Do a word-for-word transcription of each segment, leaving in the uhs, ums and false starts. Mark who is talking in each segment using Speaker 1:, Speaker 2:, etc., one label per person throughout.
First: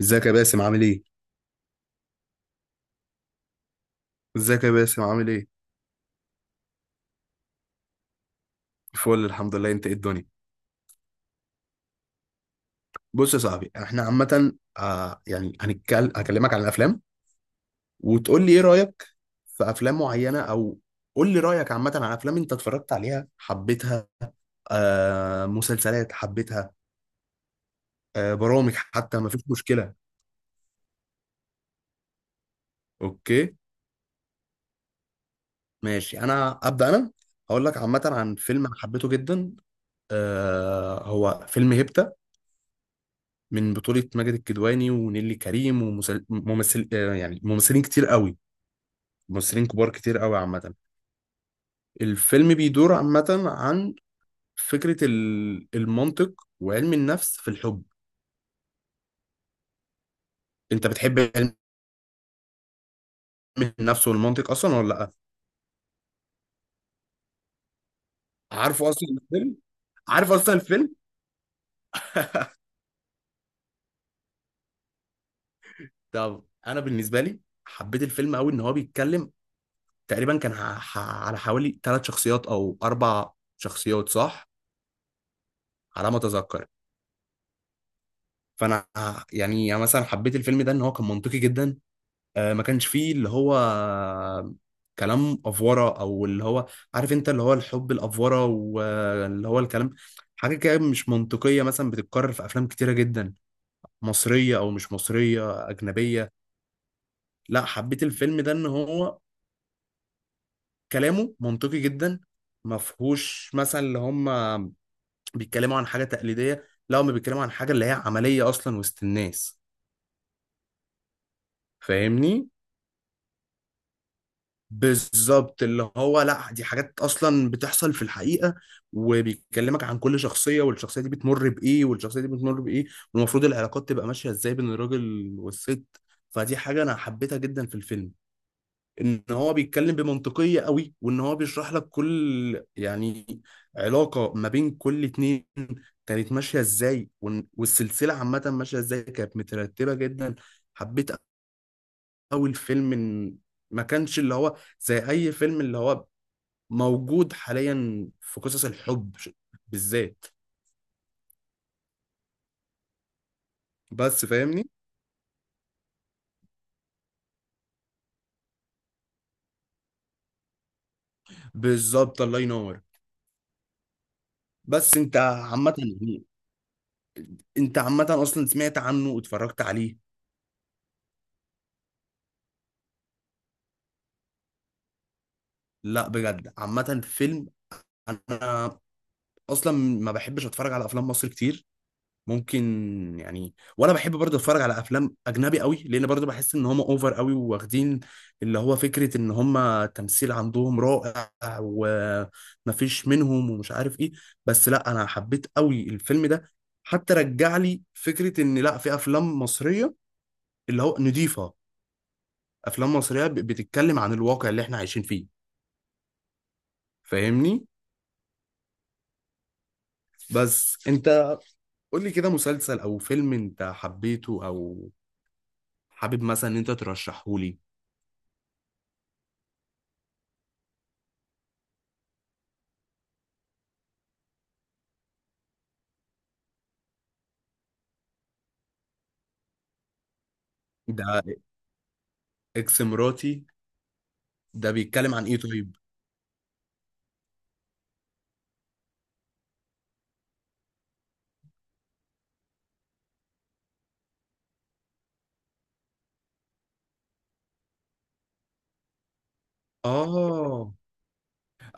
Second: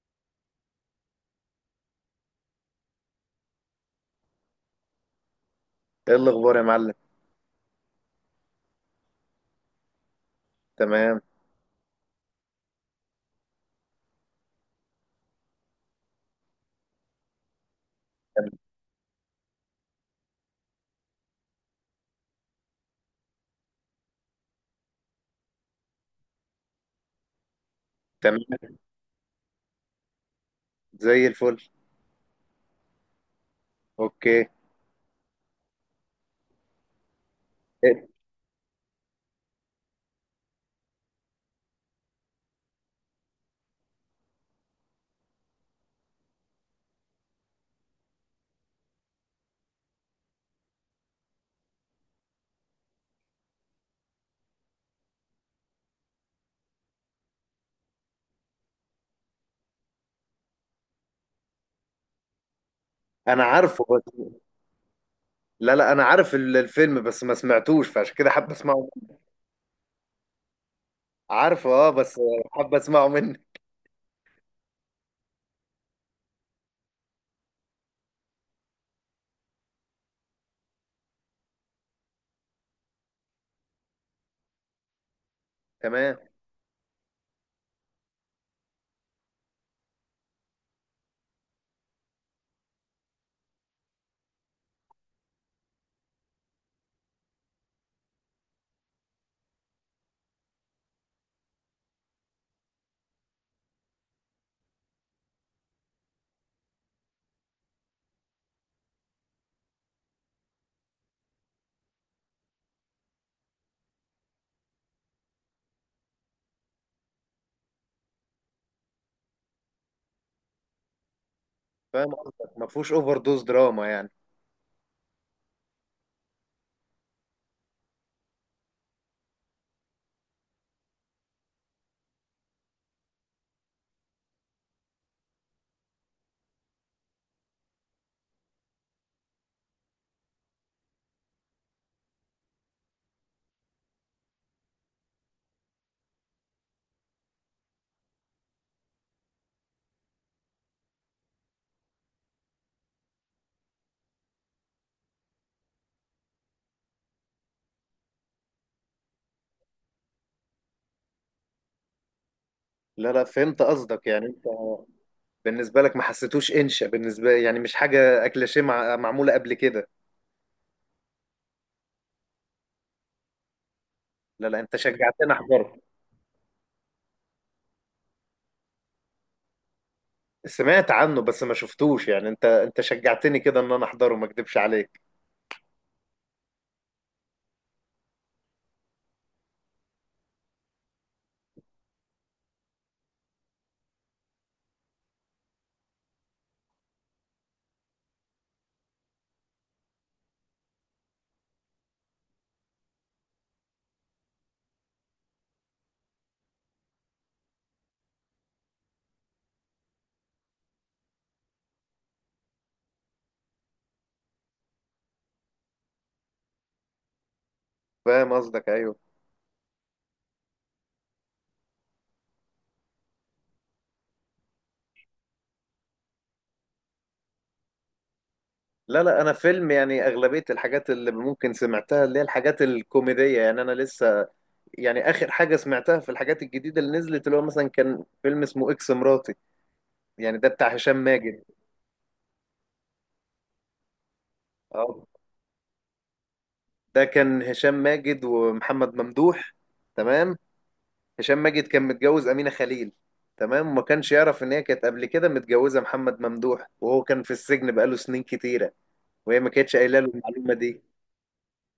Speaker 1: ازيك يا باسم عامل ايه؟ ازيك يا باسم عامل ايه؟
Speaker 2: ايه الاخبار يا معلم؟
Speaker 1: فل الحمد لله، انت ايه الدنيا؟
Speaker 2: تمام
Speaker 1: بص يا صاحبي، احنا عامة آه يعني هنتكلم هكلمك عن الافلام، وتقول لي ايه رأيك في افلام معينة، او قول لي رأيك عامة عن افلام انت اتفرجت عليها حبيتها، آه مسلسلات حبيتها، آه
Speaker 2: تمام
Speaker 1: برامج، حتى ما فيش مشكلة.
Speaker 2: زي الفل.
Speaker 1: اوكي،
Speaker 2: اوكي.
Speaker 1: ماشي. انا ابدأ انا هقول لك عامة
Speaker 2: إيه؟
Speaker 1: عن فيلم انا حبيته جدا. آه هو فيلم هيبتا، من بطولة ماجد الكدواني ونيلي كريم وممثل آه يعني ممثلين كتير قوي، ممثلين كبار كتير قوي عامة. الفيلم بيدور عامة عن فكرة ال- المنطق وعلم النفس في الحب. انت بتحب علم
Speaker 2: انا عارفه
Speaker 1: النفس
Speaker 2: بس
Speaker 1: والمنطق اصلا ولا لا؟
Speaker 2: لا لا انا عارف ال- الفيلم بس ما سمعتوش فعشان كده حابب اسمعه.
Speaker 1: عارفه اصلا الفيلم؟ عارف اصلا الفيلم؟
Speaker 2: عارفه اه بس حابب اسمعه منك.
Speaker 1: طب انا بالنسبة لي حبيت الفيلم قوي ان هو بيتكلم تقريبا، كان ح- ح- على حوالي ثلاث شخصيات او اربع شخصيات، صح؟ على ما
Speaker 2: تمام.
Speaker 1: اتذكر. فانا ه- يعني يعني مثلا حبيت الفيلم ده ان هو كان منطقي جدا. آه، ما كانش فيه اللي هو كلام افوره، او اللي هو عارف انت اللي هو الحب الافوره واللي هو الكلام، حاجه كده مش منطقيه مثلا بتتكرر في افلام كتيره جدا، مصريه او مش مصريه اجنبيه. لا، حبيت الفيلم ده ان هو كلامه منطقي جدا، ما فيهوش مثلا اللي هم بيتكلموا عن حاجه تقليديه، لا، هم بيتكلموا عن حاجه اللي هي عمليه اصلا وسط الناس.
Speaker 2: فاهم
Speaker 1: فاهمني؟
Speaker 2: قصدك، ما فيهوش اوفر دوز دراما يعني.
Speaker 1: بالظبط، اللي هو لا، دي حاجات اصلا بتحصل في الحقيقه، وبيكلمك عن كل شخصيه والشخصيه دي بتمر بايه والشخصيه دي بتمر بايه، والمفروض العلاقات تبقى ماشيه ازاي بين الراجل والست. فدي حاجه انا حبيتها جدا في الفيلم، ان هو بيتكلم بمنطقيه قوي وان هو بيشرح لك كل يعني علاقه ما بين كل اتنين كانت ماشيه ازاي. وإن- والسلسله عامه ماشيه ازاي، كانت مترتبه جدا. حبيت قوي الفيلم إن ما كانش اللي هو زي اي فيلم اللي هو موجود حاليا في قصص الحب ش- بالذات.
Speaker 2: لا لا فهمت قصدك،
Speaker 1: بس
Speaker 2: يعني انت
Speaker 1: فاهمني؟
Speaker 2: بالنسبه لك ما حسيتوش انشا بالنسبه، يعني مش حاجه اكليشيه مع... معموله قبل كده.
Speaker 1: بالظبط، الله ينور.
Speaker 2: لا لا انت
Speaker 1: بس انت
Speaker 2: شجعتني
Speaker 1: عامة
Speaker 2: احضره.
Speaker 1: يعني، انت عامة اصلا سمعت عنه واتفرجت عليه؟
Speaker 2: سمعت عنه بس ما شفتوش، يعني انت انت شجعتني كده ان انا احضره، ما اكدبش عليك.
Speaker 1: لا بجد عامة فيلم، انا اصلا ما بحبش اتفرج على افلام مصر كتير، ممكن يعني. وانا بحب برضه اتفرج على افلام اجنبي قوي، لان برضه بحس ان هم اوفر قوي واخدين اللي هو فكره ان هم التمثيل عندهم رائع ومفيش منهم ومش عارف ايه. بس لا، انا حبيت قوي الفيلم ده، حتى رجع لي فكره ان لا، في افلام مصريه اللي هو نضيفه، افلام مصريه ب- بتتكلم عن الواقع اللي احنا عايشين فيه. فاهمني؟
Speaker 2: فاهم قصدك ايوه.
Speaker 1: بس انت قول لي كده مسلسل او فيلم انت حبيته، او حابب مثلا ان انت ترشحه لي.
Speaker 2: لا، لا انا فيلم، يعني اغلبيه الحاجات اللي ممكن سمعتها اللي هي الحاجات الكوميديه، يعني انا لسه يعني اخر حاجه سمعتها في الحاجات الجديده اللي نزلت اللي هو مثلا كان فيلم اسمه اكس مراتي، يعني ده بتاع هشام
Speaker 1: ده
Speaker 2: ماجد.
Speaker 1: اكس مراتي؟ ده
Speaker 2: اه،
Speaker 1: بيتكلم عن ايه طيب؟
Speaker 2: ده كان هشام ماجد ومحمد ممدوح. تمام. هشام ماجد كان متجوز امينه خليل. تمام، وما كانش يعرف ان هي كانت قبل كده متجوزه محمد ممدوح، وهو كان في السجن بقاله سنين كتيره، وهي ما كانتش قايله له المعلومه
Speaker 1: اه.
Speaker 2: دي.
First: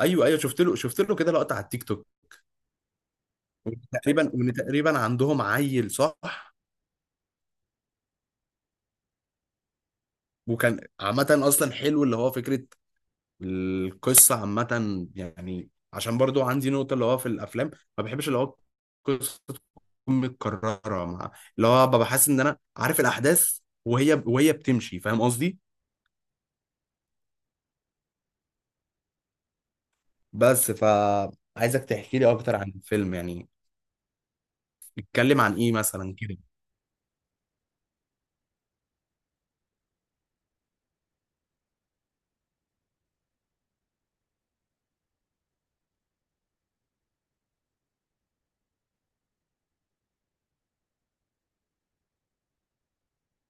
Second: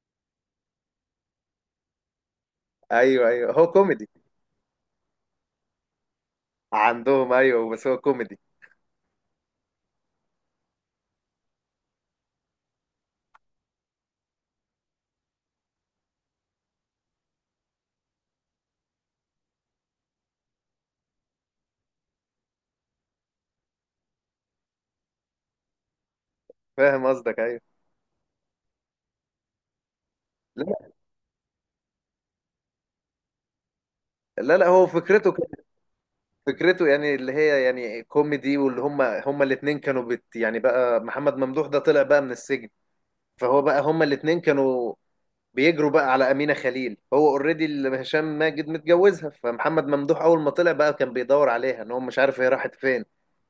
Speaker 1: ايوه ايوه، شفت له، شفت له كده لقطه على التيك توك.
Speaker 2: ايوه ايوه، هو كوميدي.
Speaker 1: تقريبا، وان تقريبا عندهم عيل، صح؟
Speaker 2: عندهم ايوه، بس هو كوميدي.
Speaker 1: وكان عامه اصلا حلو اللي هو فكره القصه عامه، يعني عشان برضو عندي نقطه اللي هو في الافلام، ما بحبش اللي هو القصه تكون متكرره، مع اللي هو ببقى حاسس ان انا عارف الاحداث وهي وهي بتمشي. فاهم قصدي؟
Speaker 2: فاهم قصدك ايوه.
Speaker 1: بس
Speaker 2: لا،
Speaker 1: فعايزك تحكي لي اكتر عن الفيلم يعني.
Speaker 2: لا لا هو فكرته
Speaker 1: اتكلم
Speaker 2: كانت،
Speaker 1: عن ايه مثلا؟
Speaker 2: فكرته يعني اللي هي يعني كوميدي، واللي هم هم الاثنين كانوا بت يعني، بقى محمد ممدوح ده طلع بقى من السجن، فهو بقى هم الاثنين كانوا بيجروا بقى على أمينة خليل، هو اوريدي اللي هشام ماجد متجوزها، فمحمد ممدوح اول ما طلع بقى كان بيدور عليها ان هو مش عارف هي راحت فين،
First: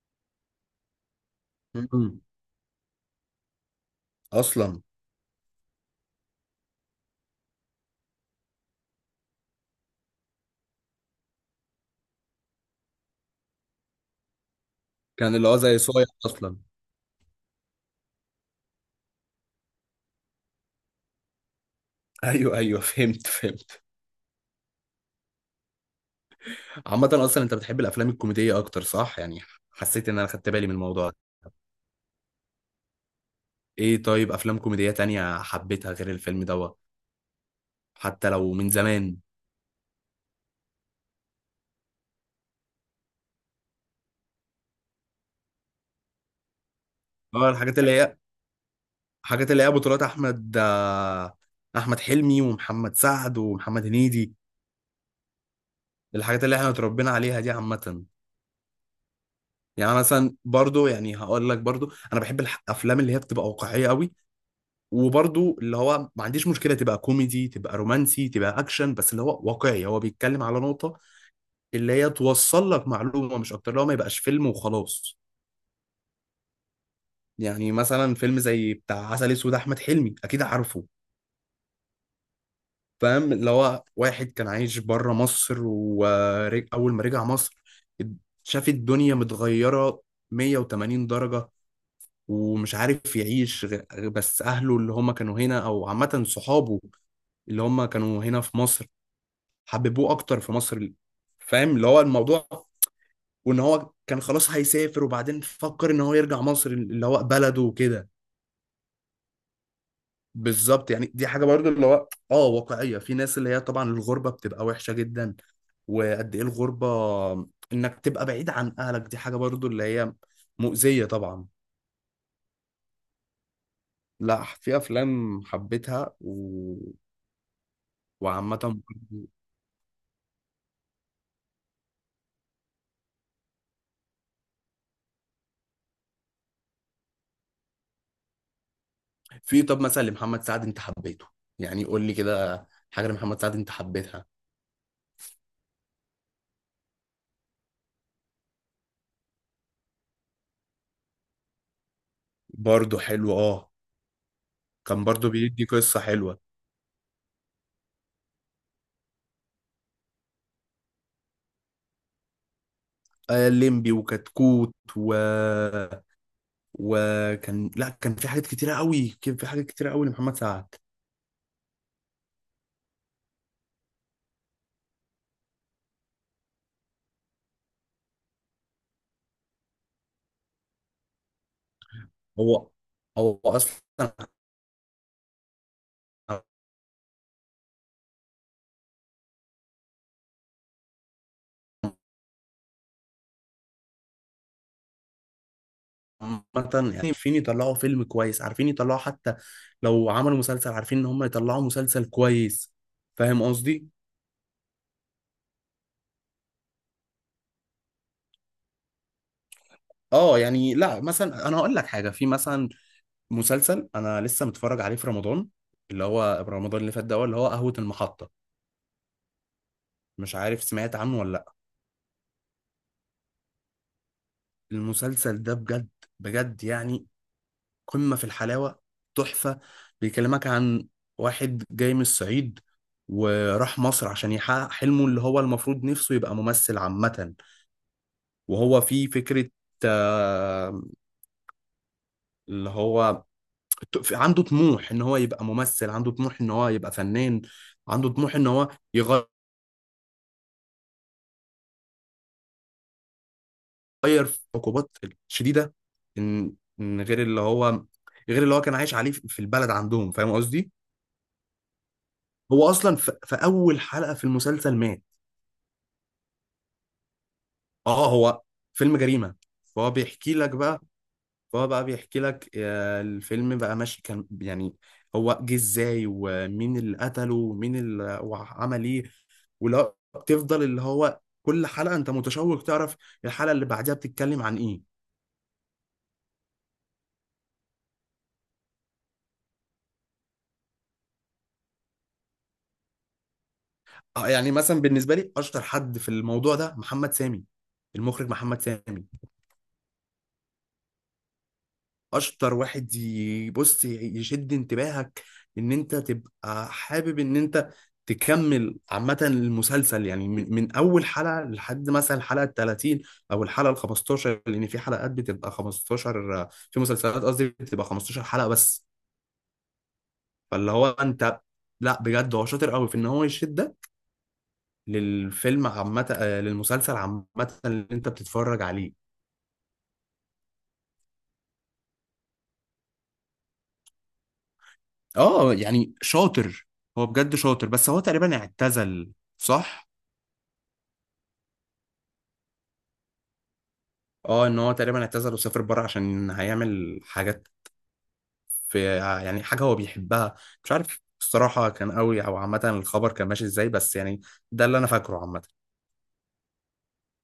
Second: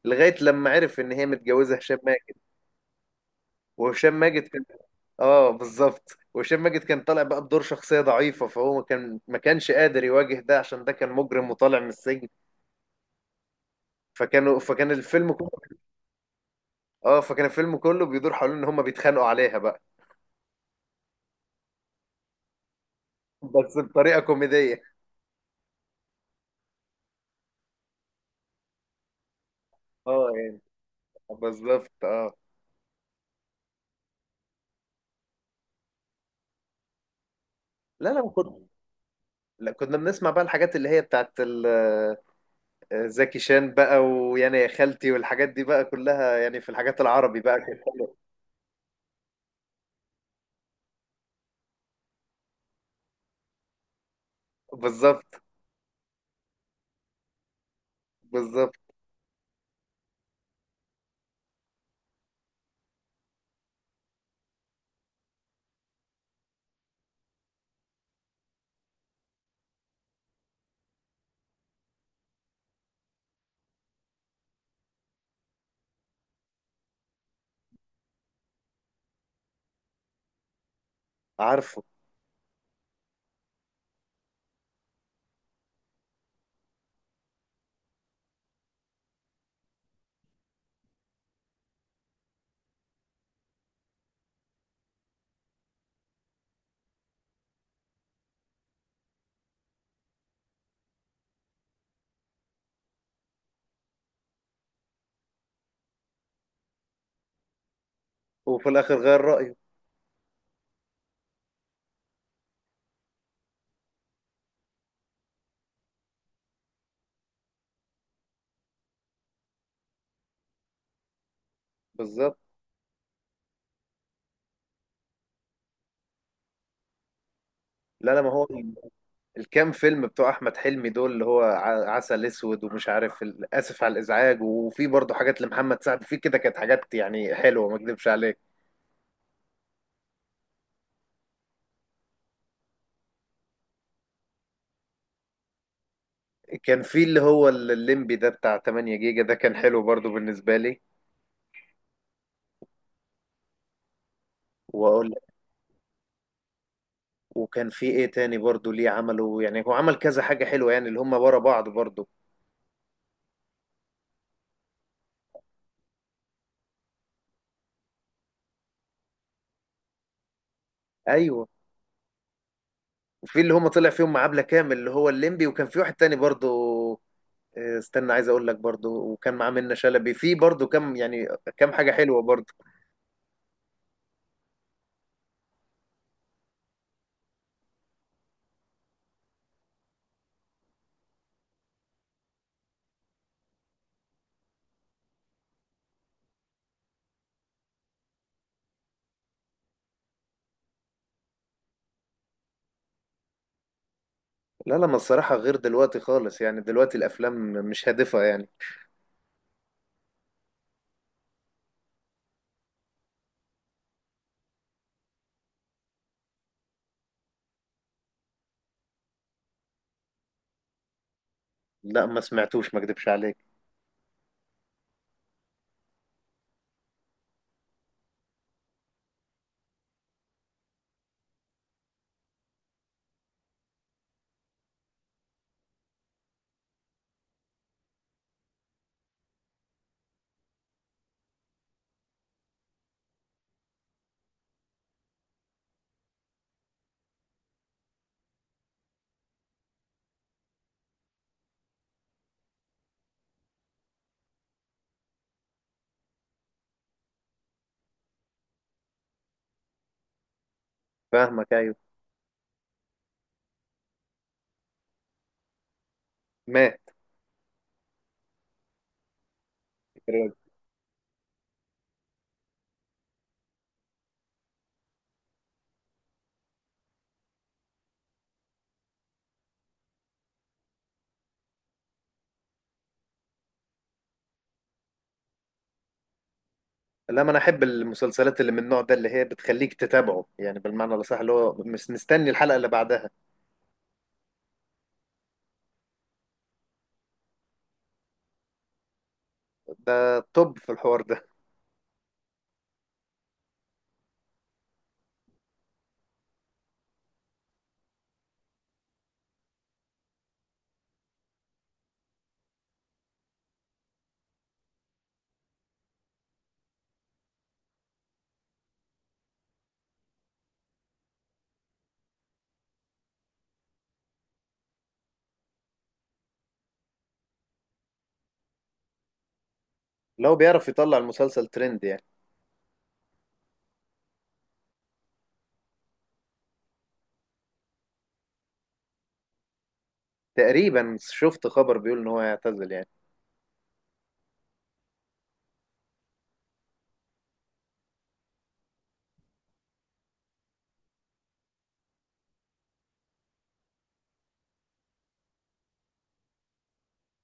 Speaker 2: لغاية لما عرف ان هي متجوزة
Speaker 1: كده
Speaker 2: هشام ماجد. وهشام ماجد كان،
Speaker 1: اصلا
Speaker 2: اه بالظبط، وهشام ماجد كان طالع بقى بدور شخصية ضعيفة، فهو ما كان ما كانش قادر يواجه ده عشان ده كان مجرم وطالع من السجن. فكانوا فكان الفيلم
Speaker 1: كان اللي
Speaker 2: كله،
Speaker 1: هو زي صايع اصلا.
Speaker 2: اه فكان الفيلم كله بيدور حوالين ان هم بيتخانقوا عليها بقى،
Speaker 1: ايوه ايوه، فهمت
Speaker 2: بس
Speaker 1: فهمت.
Speaker 2: بطريقة كوميدية.
Speaker 1: عامه اصلا انت بتحب الافلام الكوميديه اكتر، صح يعني؟ حسيت ان انا
Speaker 2: اه
Speaker 1: خدت
Speaker 2: يعني،
Speaker 1: بالي من الموضوع ده.
Speaker 2: بالظبط اه.
Speaker 1: ايه طيب، افلام كوميديه تانية حبيتها غير الفيلم دوت،
Speaker 2: لا لا
Speaker 1: حتى لو
Speaker 2: كنا
Speaker 1: من زمان؟
Speaker 2: لا كنا بنسمع بقى الحاجات اللي هي بتاعت ال- آه، زكي شان بقى، ويعني يا خالتي والحاجات دي بقى كلها، يعني في الحاجات العربي
Speaker 1: اه
Speaker 2: بقى
Speaker 1: الحاجات
Speaker 2: كانت
Speaker 1: اللي
Speaker 2: حلوة.
Speaker 1: هي الحاجات اللي هي بطولات احمد احمد حلمي ومحمد سعد ومحمد هنيدي،
Speaker 2: بالظبط.
Speaker 1: الحاجات اللي احنا اتربينا عليها دي عامه.
Speaker 2: بالظبط.
Speaker 1: يعني أنا مثلا برضو، يعني هقول لك برضو، انا بحب الافلام اللي هي بتبقى واقعيه قوي. وبرضو اللي هو ما عنديش مشكلة تبقى كوميدي، تبقى رومانسي، تبقى أكشن، بس اللي هو واقعي، هو بيتكلم على نقطة اللي هي توصل لك معلومة، مش أكتر اللي هو ما يبقاش فيلم وخلاص. يعني مثلا فيلم زي بتاع عسل أسود، أحمد حلمي، أكيد عارفه.
Speaker 2: عارفه.
Speaker 1: فاهم اللي هو واحد كان عايش بره مصر، وأول ما رجع مصر شاف الدنيا متغيرة مية وتمانين درجة، ومش عارف يعيش غ- بس أهله اللي هم كانوا هنا، أو عامة صحابه اللي هم كانوا هنا في مصر، حببوه اكتر في مصر. فاهم اللي هو الموضوع، وان هو كان خلاص هيسافر وبعدين فكر ان هو يرجع مصر اللي هو بلده وكده.
Speaker 2: وفي الاخر غير رأيه.
Speaker 1: بالظبط، يعني دي حاجه برضو اللي هو اه واقعيه في ناس، اللي هي طبعا الغربه بتبقى وحشه جدا. وقد ايه الغربه، انك تبقى بعيد عن اهلك، دي حاجه برضو اللي هي مؤذيه طبعا.
Speaker 2: بالظبط.
Speaker 1: لا، في افلام حبيتها و...
Speaker 2: لا لا، ما هو
Speaker 1: وعامه برضو-
Speaker 2: الكام فيلم بتوع احمد حلمي دول اللي هو ع- عسل اسود ومش عارف ال- اسف على الازعاج، وفي برضه حاجات لمحمد سعد في كده، كانت حاجات يعني حلوه ما اكذبش عليك.
Speaker 1: في، طب مثلا لمحمد سعد انت حبيته؟ يعني قول لي كده حاجه لمحمد سعد انت حبيتها.
Speaker 2: كان في اللي هو ال- الليمبي ده بتاع تمانية جيجا، ده كان حلو برضه بالنسبه لي.
Speaker 1: برضه حلو اه، كان
Speaker 2: واقول
Speaker 1: برضو
Speaker 2: لك،
Speaker 1: بيدي قصة حلوة.
Speaker 2: وكان في ايه تاني برضه ليه عمله، يعني هو عمل كذا حاجه حلوه يعني اللي هم ورا بعض برضه.
Speaker 1: آه ليمبي وكتكوت و... وكان، لا كان في حاجات كتيرة قوي، كان في حاجات كتيرة قوي لمحمد سعد.
Speaker 2: ايوه، وفي اللي هم طلع فيهم مع عبلة كامل اللي هو الليمبي، وكان في واحد تاني برضو، آه، استنى عايز اقول لك، برضو وكان معاه منة شلبي في برضو كم يعني، كم حاجة حلوة برضو.
Speaker 1: هو هو أصلا عامة يعني عارفين يطلعوا فيلم كويس، عارفين يطلعوا حتى لو عملوا مسلسل، عارفين إن هم يطلعوا مسلسل كويس. فاهم قصدي؟
Speaker 2: لا لا، ما الصراحة غير دلوقتي خالص، يعني دلوقتي الافلام مش هادفة يعني.
Speaker 1: اه يعني لا مثلا انا هقول لك حاجه، في مثلا مسلسل انا لسه متفرج عليه في رمضان، اللي هو رمضان اللي فات ده، هو اللي هو قهوه المحطه، مش عارف سمعت عنه ولا؟
Speaker 2: لا، ما سمعتوش ما اكدبش عليك.
Speaker 1: المسلسل ده بجد، بجد يعني قمة في الحلاوة، تحفة. بيكلمك عن واحد جاي من الصعيد، وراح مصر عشان يحقق حلمه اللي هو المفروض نفسه يبقى ممثل عامة. وهو في فكرة، آه، اللي هو ت- عنده طموح ان هو يبقى ممثل، عنده طموح ان هو يبقى فنان، عنده طموح ان هو يغير في عقوبات شديدة، ان إن غير اللي هو غير اللي هو كان عايش عليه في البلد عندهم. فاهم قصدي؟
Speaker 2: فاهمك ايوه.
Speaker 1: هو اصلا في, في اول حلقه في المسلسل مات.
Speaker 2: مات.
Speaker 1: اه، هو فيلم جريمه. فهو بيحكي لك بقى، فهو بقى بيحكي لك آه، الفيلم بقى ماشي كان يعني هو جه ازاي، ومين اللي قتله، ومين اللي وعمل ايه، ولا بتفضل اللي هو كل حلقه انت متشوق تعرف الحلقه اللي بعدها بتتكلم عن ايه.
Speaker 2: لا، ما انا احب المسلسلات اللي من النوع ده اللي هي بتخليك تتابعه، يعني بالمعنى الاصح اللي هو مش مستني الحلقة اللي بعدها.
Speaker 1: آه، يعني مثلا بالنسبه لي اشطر حد في الموضوع ده محمد سامي، المخرج محمد سامي.
Speaker 2: ده توب في الحوار ده.
Speaker 1: اشطر واحد يبص يشد انتباهك ان انت تبقى حابب ان انت تكمل عامة المسلسل، يعني من, من اول حلقة لحد مثلا الحلقة ال التلاتين، او الحلقة ال الخمستاشر، لان في حلقات بتبقى خمستاشر في مسلسلات، قصدي بتبقى خمسة عشر حلقة بس. فاللي هو انت لا بجد هو شاطر قوي في ان هو يشدك للفيلم عامة، آه، للمسلسل عامة اللي انت بتتفرج عليه.
Speaker 2: لو بيعرف يطلع المسلسل ترند يعني.
Speaker 1: اه يعني شاطر، هو بجد شاطر. بس هو تقريبا اعتزل، صح؟
Speaker 2: تقريبا شفت خبر بيقول ان هو هيعتزل يعني.
Speaker 1: اه، ان هو تقريبا اعتزل وسافر بره عشان هيعمل حاجات في يعني حاجه هو بيحبها. مش عارف الصراحه كان قوي، او عامه الخبر كان ماشي ازاي، بس يعني ده اللي انا فاكره عامه.